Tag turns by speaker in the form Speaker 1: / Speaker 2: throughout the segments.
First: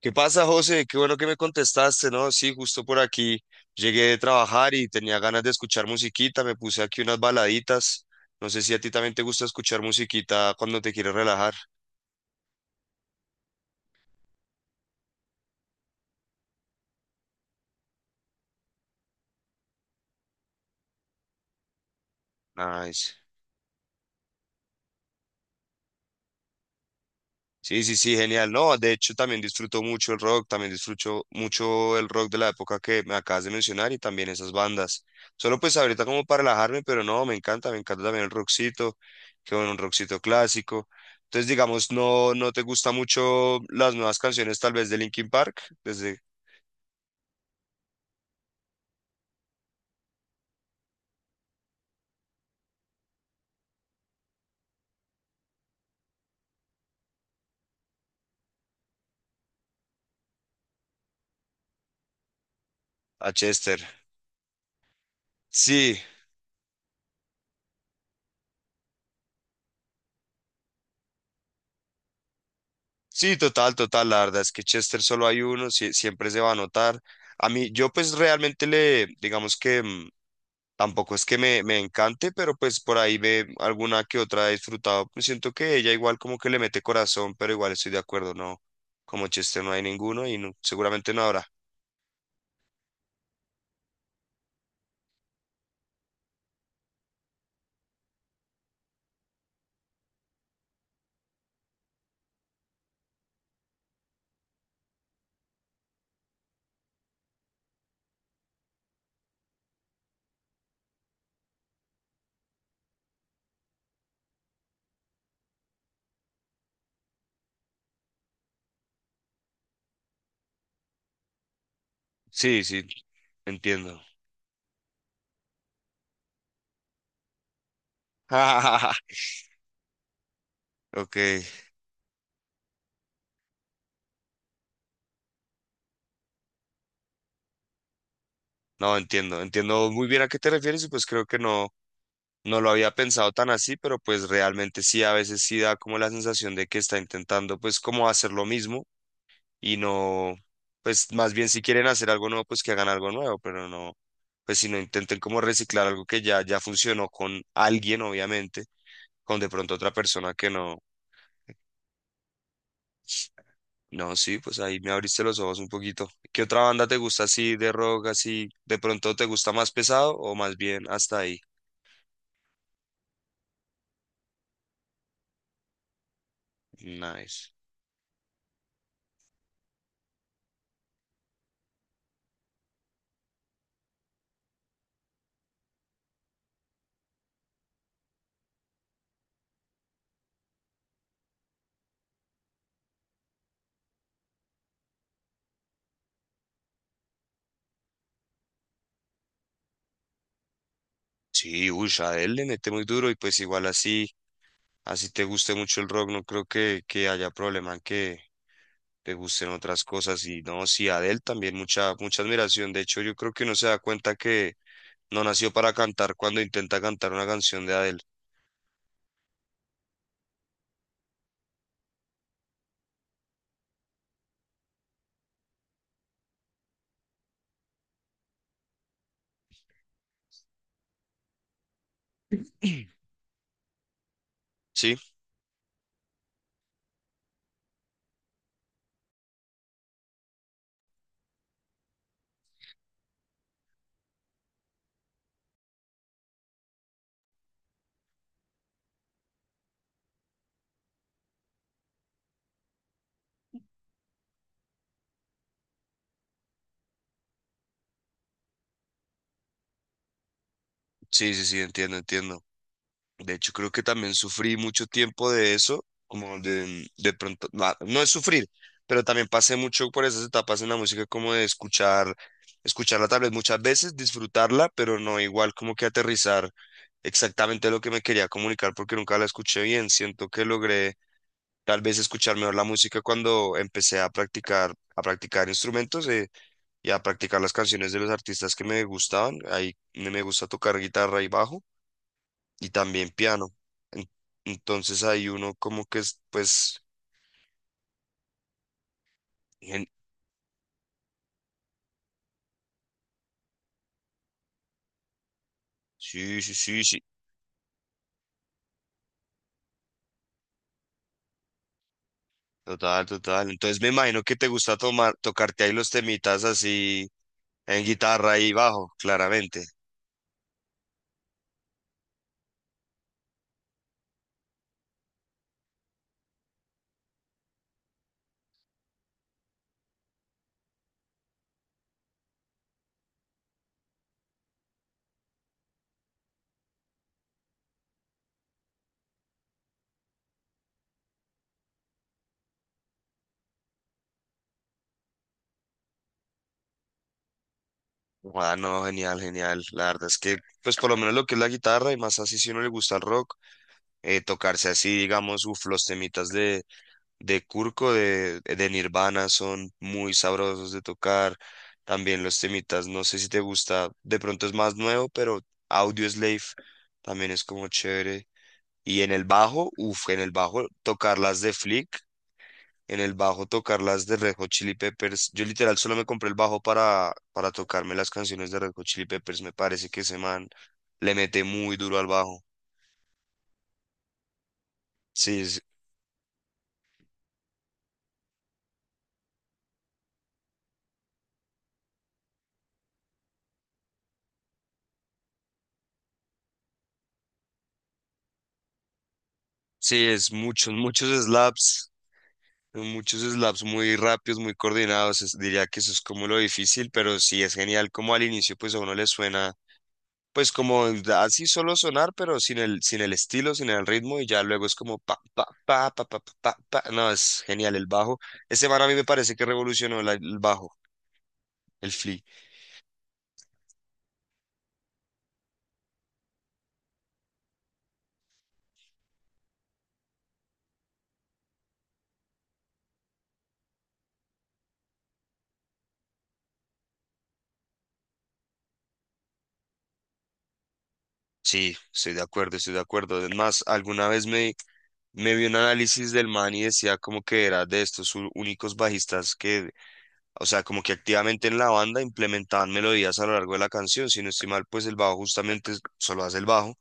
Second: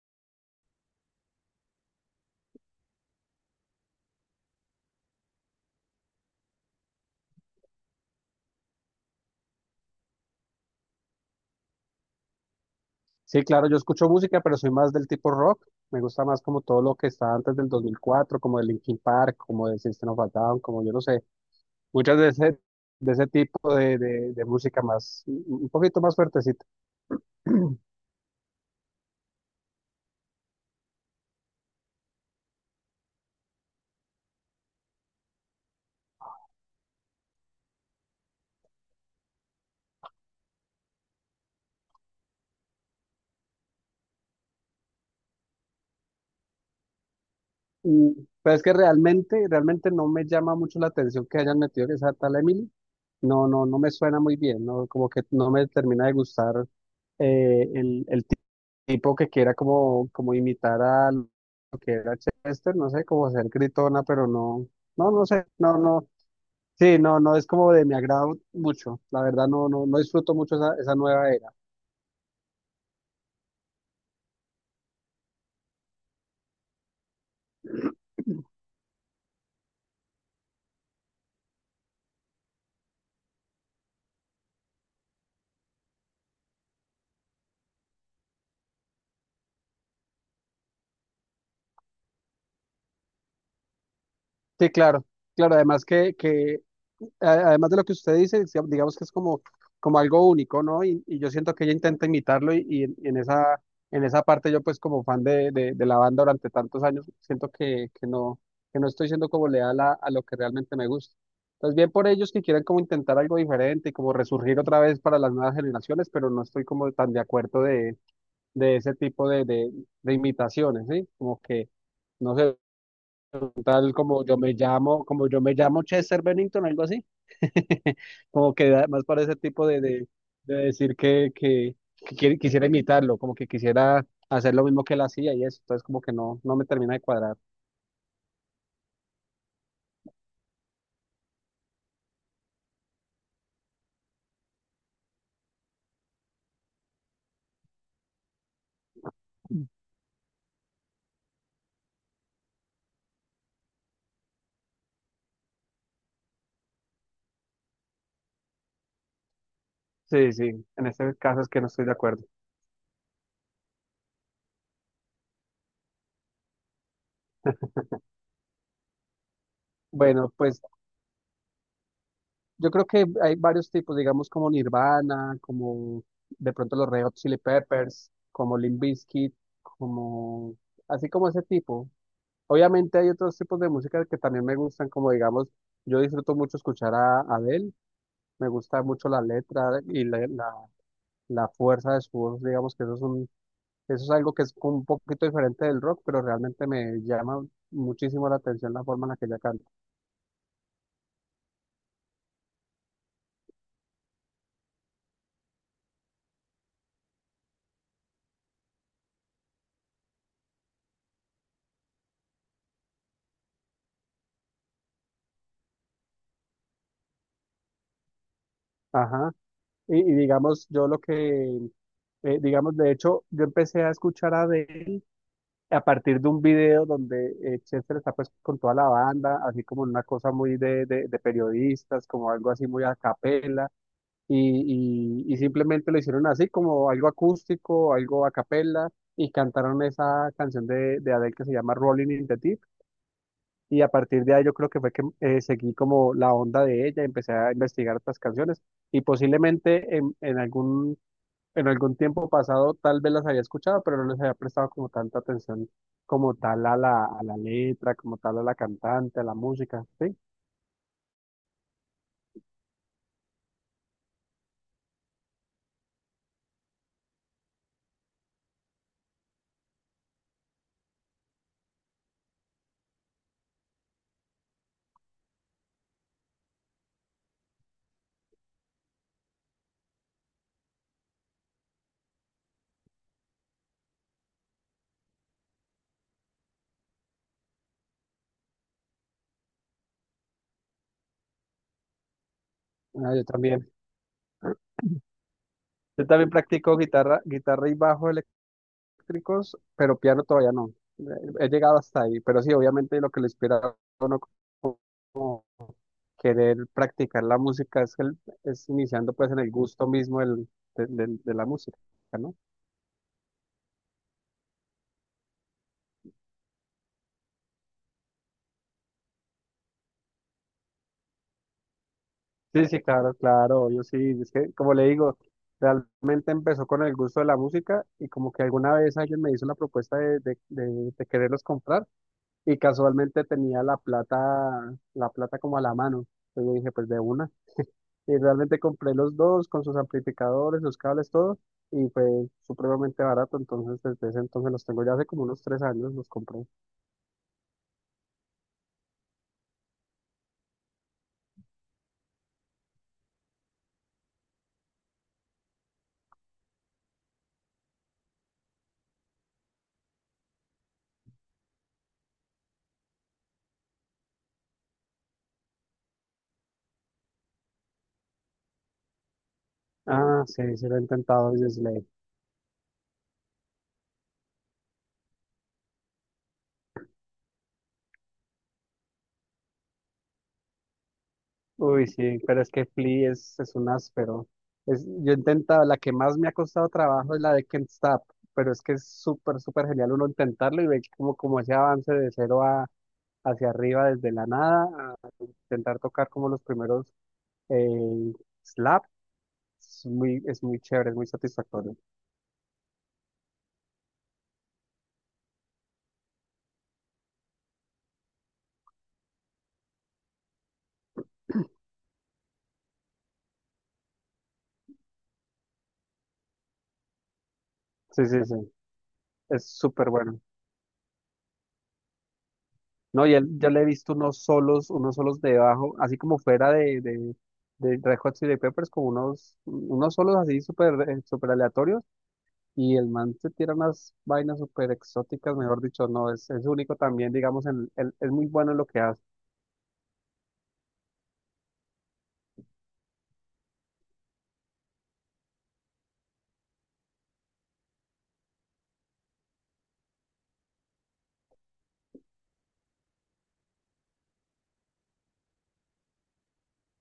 Speaker 1: ¿Qué pasa, José? Qué bueno que me contestaste, ¿no? Sí, justo por aquí llegué de trabajar y tenía ganas de escuchar musiquita, me puse aquí unas baladitas. No sé si a ti también te gusta escuchar musiquita cuando te quieres relajar.
Speaker 2: Sí, claro, yo escucho música, pero soy más del tipo rock. Me gusta más como todo lo que está antes del 2004 como de Linkin Park, como de System of a Down, como yo no sé, muchas de ese, de
Speaker 1: Nice.
Speaker 2: ese tipo de música más, un poquito más fuertecita.
Speaker 1: Sí, sí, sí, genial. No, de hecho también disfruto mucho el rock, también disfruto mucho el rock de la época que me acabas de mencionar y también esas bandas. Solo pues ahorita como para relajarme, pero no, me encanta también el rockcito, que bueno, un rockcito clásico. Entonces, digamos, no te gusta mucho las nuevas canciones tal vez de Linkin Park, desde
Speaker 2: Y, pero es que realmente no me llama mucho la atención que hayan metido esa tal Emily. No, no, no me suena muy bien, no, como que no me termina de gustar el tipo que quiera como imitar a lo que era Chester, no sé, como
Speaker 1: a
Speaker 2: ser
Speaker 1: Chester.
Speaker 2: gritona, pero no, no, no sé, no,
Speaker 1: Sí,
Speaker 2: no, sí, no, no es como de mi agrado mucho, la verdad no, no, no disfruto mucho esa nueva era.
Speaker 1: sí, total, total, la verdad es que Chester solo hay uno, siempre se va a notar. A mí, yo pues realmente le, digamos que... tampoco es que me encante, pero pues por ahí ve alguna que otra he disfrutado. Pues siento que ella igual como que le mete corazón, pero igual estoy de acuerdo, no. Como chiste no hay ninguno y no, seguramente no habrá.
Speaker 2: Sí, claro, claro, además además de lo que usted dice, digamos que es como algo único, ¿no? Y yo siento que ella intenta imitarlo y, y en esa parte yo pues como fan de la banda durante tantos años, siento que no estoy siendo como leal a lo que realmente me gusta. Entonces bien por ellos que quieran como intentar algo diferente y como resurgir otra vez para las nuevas generaciones, pero no estoy como tan de acuerdo de ese tipo de, de imitaciones, ¿sí? Como que, no sé,
Speaker 1: Sí, sí,
Speaker 2: tal
Speaker 1: entiendo.
Speaker 2: como yo me llamo, como yo me llamo Chester Bennington, algo así. Como que más para ese tipo de, de decir
Speaker 1: Ok,
Speaker 2: que quisiera imitarlo, como que quisiera hacer lo mismo que él hacía y eso. Entonces como que no, no me termina de cuadrar.
Speaker 1: no entiendo, entiendo muy bien a qué te refieres y pues creo que no, no lo había pensado tan así, pero pues realmente sí, a veces sí da como la sensación de que está intentando pues como hacer lo mismo y no, pues más bien si quieren hacer algo nuevo, pues que hagan algo nuevo, pero no, pues si no intenten como reciclar algo que ya, ya funcionó con alguien, obviamente, con de pronto otra
Speaker 2: Sí,
Speaker 1: persona que
Speaker 2: sí,
Speaker 1: no,
Speaker 2: en este caso es que no estoy de acuerdo.
Speaker 1: no, sí, pues ahí me abriste los ojos un poquito. ¿Qué otra banda te gusta así de rock, así, de pronto te gusta más pesado
Speaker 2: Bueno,
Speaker 1: o más
Speaker 2: pues
Speaker 1: bien hasta ahí?
Speaker 2: yo creo que hay varios tipos, digamos como Nirvana, como de pronto los Red Hot Chili
Speaker 1: Nice.
Speaker 2: Peppers, como Limp Bizkit, como así como ese tipo. Obviamente hay otros tipos de música que también me gustan, como digamos, yo disfruto mucho escuchar a Adele. Me gusta mucho la letra y la fuerza de su voz, digamos que eso es un, eso es algo que es un poquito diferente del rock, pero realmente me llama muchísimo la atención la forma en la que ella canta.
Speaker 1: Sí, uy, Adele le mete muy duro y pues igual así, así te guste mucho el rock, no creo que haya problema en que te gusten otras cosas. Y no, sí, Adele también mucha, mucha admiración. De hecho, yo creo que uno se da cuenta que no nació para cantar cuando intenta cantar una canción de Adele.
Speaker 2: Ajá. Y digamos, yo lo que, digamos, de hecho, yo empecé a escuchar a Adele a partir de un video donde Chester está pues con toda la banda, así como en una cosa muy de, de periodistas, como algo así muy a capela
Speaker 1: Sí,
Speaker 2: y, y simplemente lo hicieron así, como algo acústico, algo a capella, y cantaron esa canción de Adele que se llama Rolling in the Deep, y a partir de ahí yo creo que fue que seguí como la onda de ella, empecé a investigar otras canciones, y posiblemente en algún tiempo pasado tal vez las había escuchado, pero no les había prestado como tanta atención como tal a la letra, como tal a la cantante, a la música, ¿sí?
Speaker 1: sí, sí, sí, entiendo, entiendo. De hecho, creo que también sufrí mucho tiempo de eso, como de pronto, no, no es sufrir, pero también pasé mucho por esas etapas en la música, como de escucharla tal vez muchas veces, disfrutarla, pero no igual como que aterrizar exactamente lo que me quería comunicar porque nunca la escuché bien. Siento que logré tal vez escuchar mejor la música cuando empecé a practicar instrumentos y a practicar las canciones de los artistas que me gustaban. Ahí me gusta tocar guitarra y bajo y también
Speaker 2: Ah, yo
Speaker 1: piano.
Speaker 2: también.
Speaker 1: En- Entonces ahí uno como que
Speaker 2: Yo
Speaker 1: es,
Speaker 2: también practico
Speaker 1: pues,
Speaker 2: guitarra, guitarra y bajo eléctricos,
Speaker 1: gen-
Speaker 2: pero piano todavía no. Eh, He llegado hasta ahí, pero sí, obviamente lo que le inspira a uno como
Speaker 1: sí, sí,
Speaker 2: querer
Speaker 1: sí, sí,
Speaker 2: practicar la música es iniciando pues en el gusto mismo de la música, ¿no?
Speaker 1: total, total. Entonces me imagino que te gusta tocarte ahí los temitas así en guitarra y bajo, claramente.
Speaker 2: Sí, sí, claro, claro, yo sí, es que como le digo, realmente empezó con el gusto de la música y como que alguna vez alguien me hizo la propuesta de, de quererlos comprar. Y casualmente tenía la plata como a la mano. Entonces yo dije, pues de una. Y realmente compré los dos con sus amplificadores, los cables, todo. Y fue supremamente barato. Entonces desde ese entonces los tengo ya hace como unos 3 años los compré.
Speaker 1: Ah, no, genial, genial. La verdad es que, pues por lo menos lo que es la guitarra y más así si uno le gusta el rock. Tocarse así, digamos, uf, los temitas de Kurko, de Nirvana, son muy sabrosos de tocar. También los temitas, no sé si te gusta, de pronto es más nuevo, pero Audioslave también es como chévere. Y en el bajo, uff, en
Speaker 2: Ah,
Speaker 1: el
Speaker 2: sí,
Speaker 1: bajo
Speaker 2: sí lo he
Speaker 1: tocar
Speaker 2: intentado,
Speaker 1: las de
Speaker 2: Slay.
Speaker 1: Flick, en el bajo tocar las de Red Hot Chili Peppers. Yo literal solo me compré el bajo para tocarme las canciones de Red Hot Chili Peppers. Me parece que ese man le mete muy
Speaker 2: Uy,
Speaker 1: duro al
Speaker 2: sí, pero
Speaker 1: bajo.
Speaker 2: es que Flea es un áspero. Yo he
Speaker 1: Sí,
Speaker 2: intentado, la que más me ha costado trabajo es la de Can't Stop. Pero es que es súper, súper genial uno intentarlo y ver como, como ese avance de cero a hacia arriba desde la nada intentar tocar como los primeros eh, slaps,
Speaker 1: sí, es
Speaker 2: es muy
Speaker 1: muchos,
Speaker 2: chévere, es muy satisfactorio.
Speaker 1: muchos slaps muy rápidos, muy coordinados. Diría que eso es como lo difícil, pero sí es genial como al inicio pues a uno le suena pues como así solo sonar, pero sin el estilo, sin el ritmo y ya luego es como pa, pa, pa, pa, pa, pa, pa, pa. No, es genial el
Speaker 2: Sí,
Speaker 1: bajo.
Speaker 2: sí, sí,
Speaker 1: Ese man a mí me parece que
Speaker 2: es súper
Speaker 1: revolucionó
Speaker 2: bueno.
Speaker 1: el bajo, el flea.
Speaker 2: No, yo le he visto unos solos de bajo, así como fuera de, de Red Hot Chili Peppers, como unos solos así súper súper aleatorios, y el man se tira unas vainas súper exóticas, mejor dicho, no, es único también, digamos, es muy bueno en lo que hace.
Speaker 1: Sí, estoy de acuerdo, estoy de acuerdo. Además, alguna vez me... Me vi un análisis del man y decía como que era de estos únicos bajistas que... O sea, como que activamente en la banda implementaban melodías a lo largo de la canción. Si no estoy mal, pues el bajo justamente solo hace el bajo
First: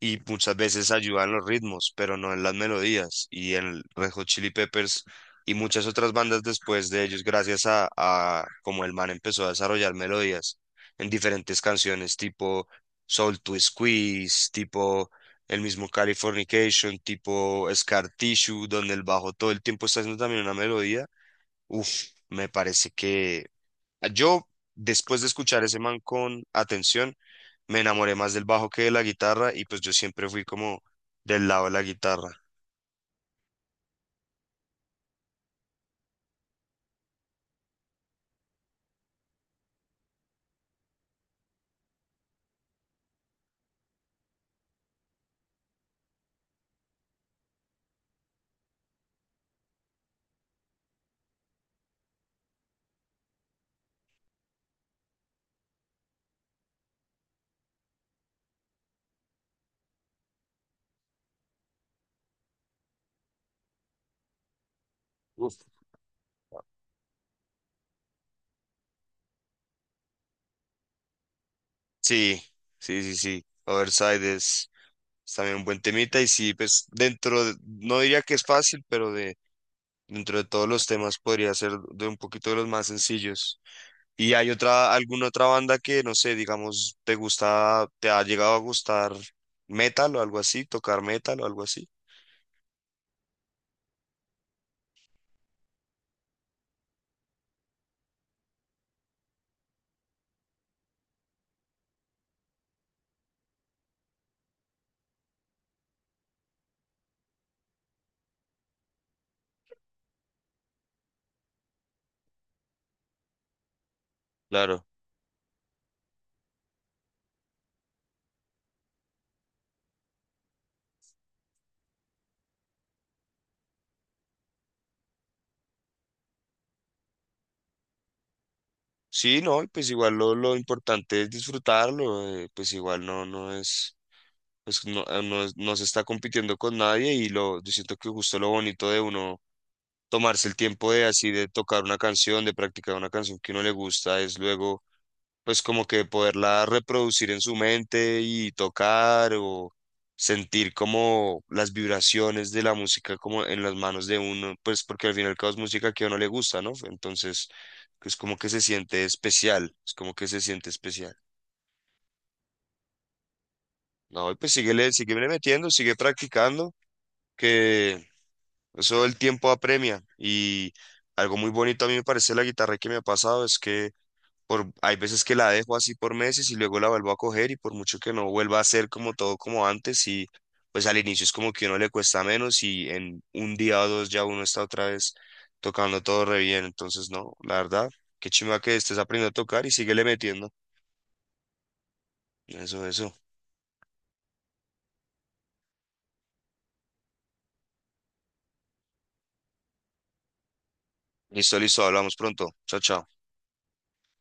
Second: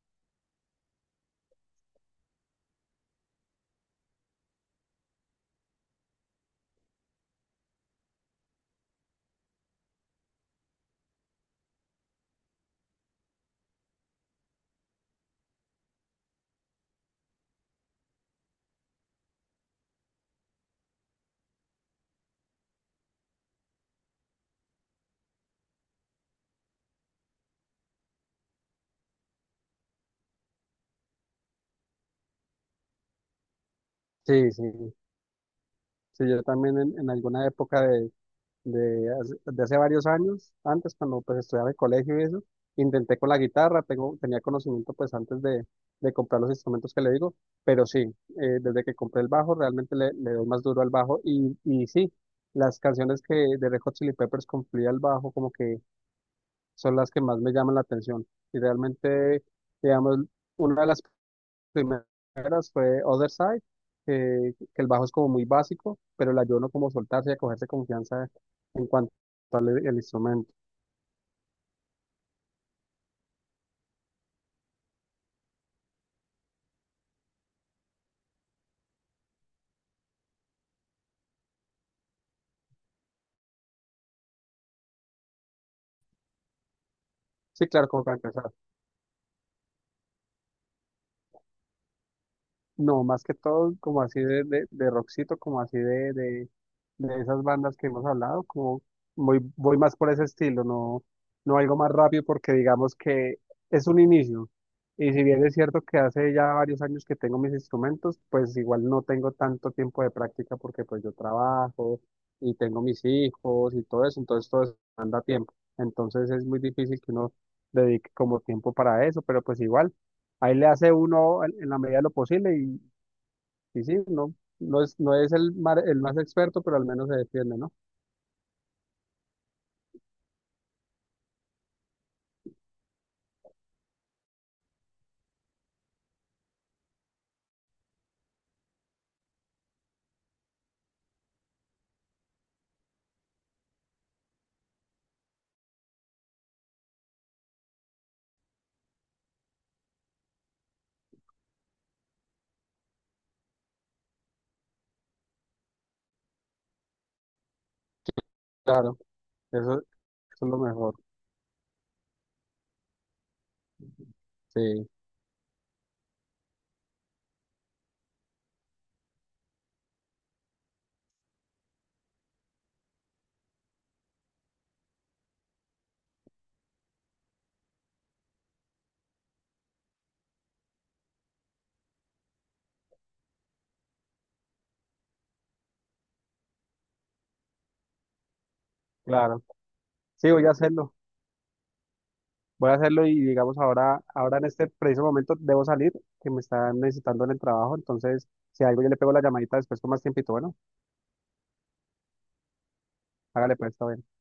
Speaker 1: y muchas veces ayuda en los ritmos, pero no en las melodías. Y en el Red Hot Chili Peppers y muchas otras bandas después de ellos, gracias a como el man empezó a desarrollar melodías en diferentes canciones, tipo Soul to Squeeze, tipo el mismo Californication, tipo Scar Tissue, donde el bajo todo el tiempo está haciendo también una melodía. Uf, me parece que yo, después de escuchar ese man con atención, me enamoré más del bajo que de la guitarra y pues yo siempre fui como del lado de la guitarra.
Speaker 2: Sí, sí, sí, yo también en alguna época de de hace varios años, antes cuando pues estudiaba en el colegio y eso, intenté con la guitarra, tenía conocimiento pues antes de comprar los instrumentos que le digo, pero sí, desde que compré el bajo realmente le doy más duro al bajo y sí, las canciones que de Red Hot Chili Peppers cumplía el bajo como que son las que más me llaman la atención y realmente, digamos, una de las primeras fue Other Side, que el bajo es como muy
Speaker 1: Uf.
Speaker 2: básico, pero el ayuno como soltarse y a cogerse confianza en cuanto al el instrumento.
Speaker 1: Sí, sí, sí, sí. Overside es también un buen temita y sí, pues no diría que es fácil, pero de dentro de todos los temas podría ser de un poquito de los más sencillos. ¿Y hay otra, alguna otra banda que, no sé, digamos, te
Speaker 2: Sí,
Speaker 1: gusta,
Speaker 2: claro, como
Speaker 1: te
Speaker 2: para
Speaker 1: ha
Speaker 2: empezar.
Speaker 1: llegado a gustar metal o algo así, tocar metal o algo así?
Speaker 2: No, más que todo como así de rockcito, como así de esas bandas que hemos hablado, como voy más por ese estilo, no, no algo más rápido porque digamos que es un inicio. Y si bien es cierto que hace ya varios años que tengo mis instrumentos, pues igual no tengo tanto tiempo de práctica porque pues yo trabajo y tengo mis hijos y todo eso, entonces todo eso manda tiempo. Entonces es muy difícil que uno dedique como tiempo para eso, pero pues igual. Ahí le hace uno en la medida de lo posible y sí, no, no es el, el más experto, pero al menos se defiende, ¿no?
Speaker 1: Sí, no, y pues igual lo importante es disfrutarlo, pues igual no, no es, pues no, no se está compitiendo con nadie y lo, yo siento que justo lo bonito de uno tomarse el tiempo de así, de tocar una canción, de practicar una canción que uno le gusta, es luego pues como que poderla reproducir en su mente y tocar o sentir como las vibraciones de la música como en las manos de uno, pues porque al fin y al cabo es música que a uno le gusta, ¿no? Entonces, es como que se
Speaker 2: Claro,
Speaker 1: siente
Speaker 2: eso,
Speaker 1: especial,
Speaker 2: eso
Speaker 1: es como que se
Speaker 2: es lo
Speaker 1: siente
Speaker 2: mejor.
Speaker 1: especial. No, y pues
Speaker 2: Sí,
Speaker 1: síguele, síguele metiendo, sigue practicando, que eso el tiempo apremia y algo muy bonito a mí me parece la guitarra que me ha pasado es que por, hay veces que la dejo así por meses y luego la vuelvo a coger y por mucho que no vuelva a ser como todo como antes y pues al inicio es como que uno le cuesta menos y en un día o dos ya uno está otra vez tocando todo re bien, entonces no, la verdad, qué chimba que estés aprendiendo
Speaker 2: claro.
Speaker 1: a tocar y síguele
Speaker 2: Sí, voy
Speaker 1: metiendo.
Speaker 2: a hacerlo. Voy a
Speaker 1: Eso,
Speaker 2: hacerlo
Speaker 1: eso.
Speaker 2: y digamos ahora, ahora en este preciso momento debo salir, que me están necesitando en el trabajo. Entonces, si algo yo le pego la llamadita después con más tiempito, bueno,
Speaker 1: Listo, listo, hablamos pronto. Chao, chao.
Speaker 2: hágale pues, está bien.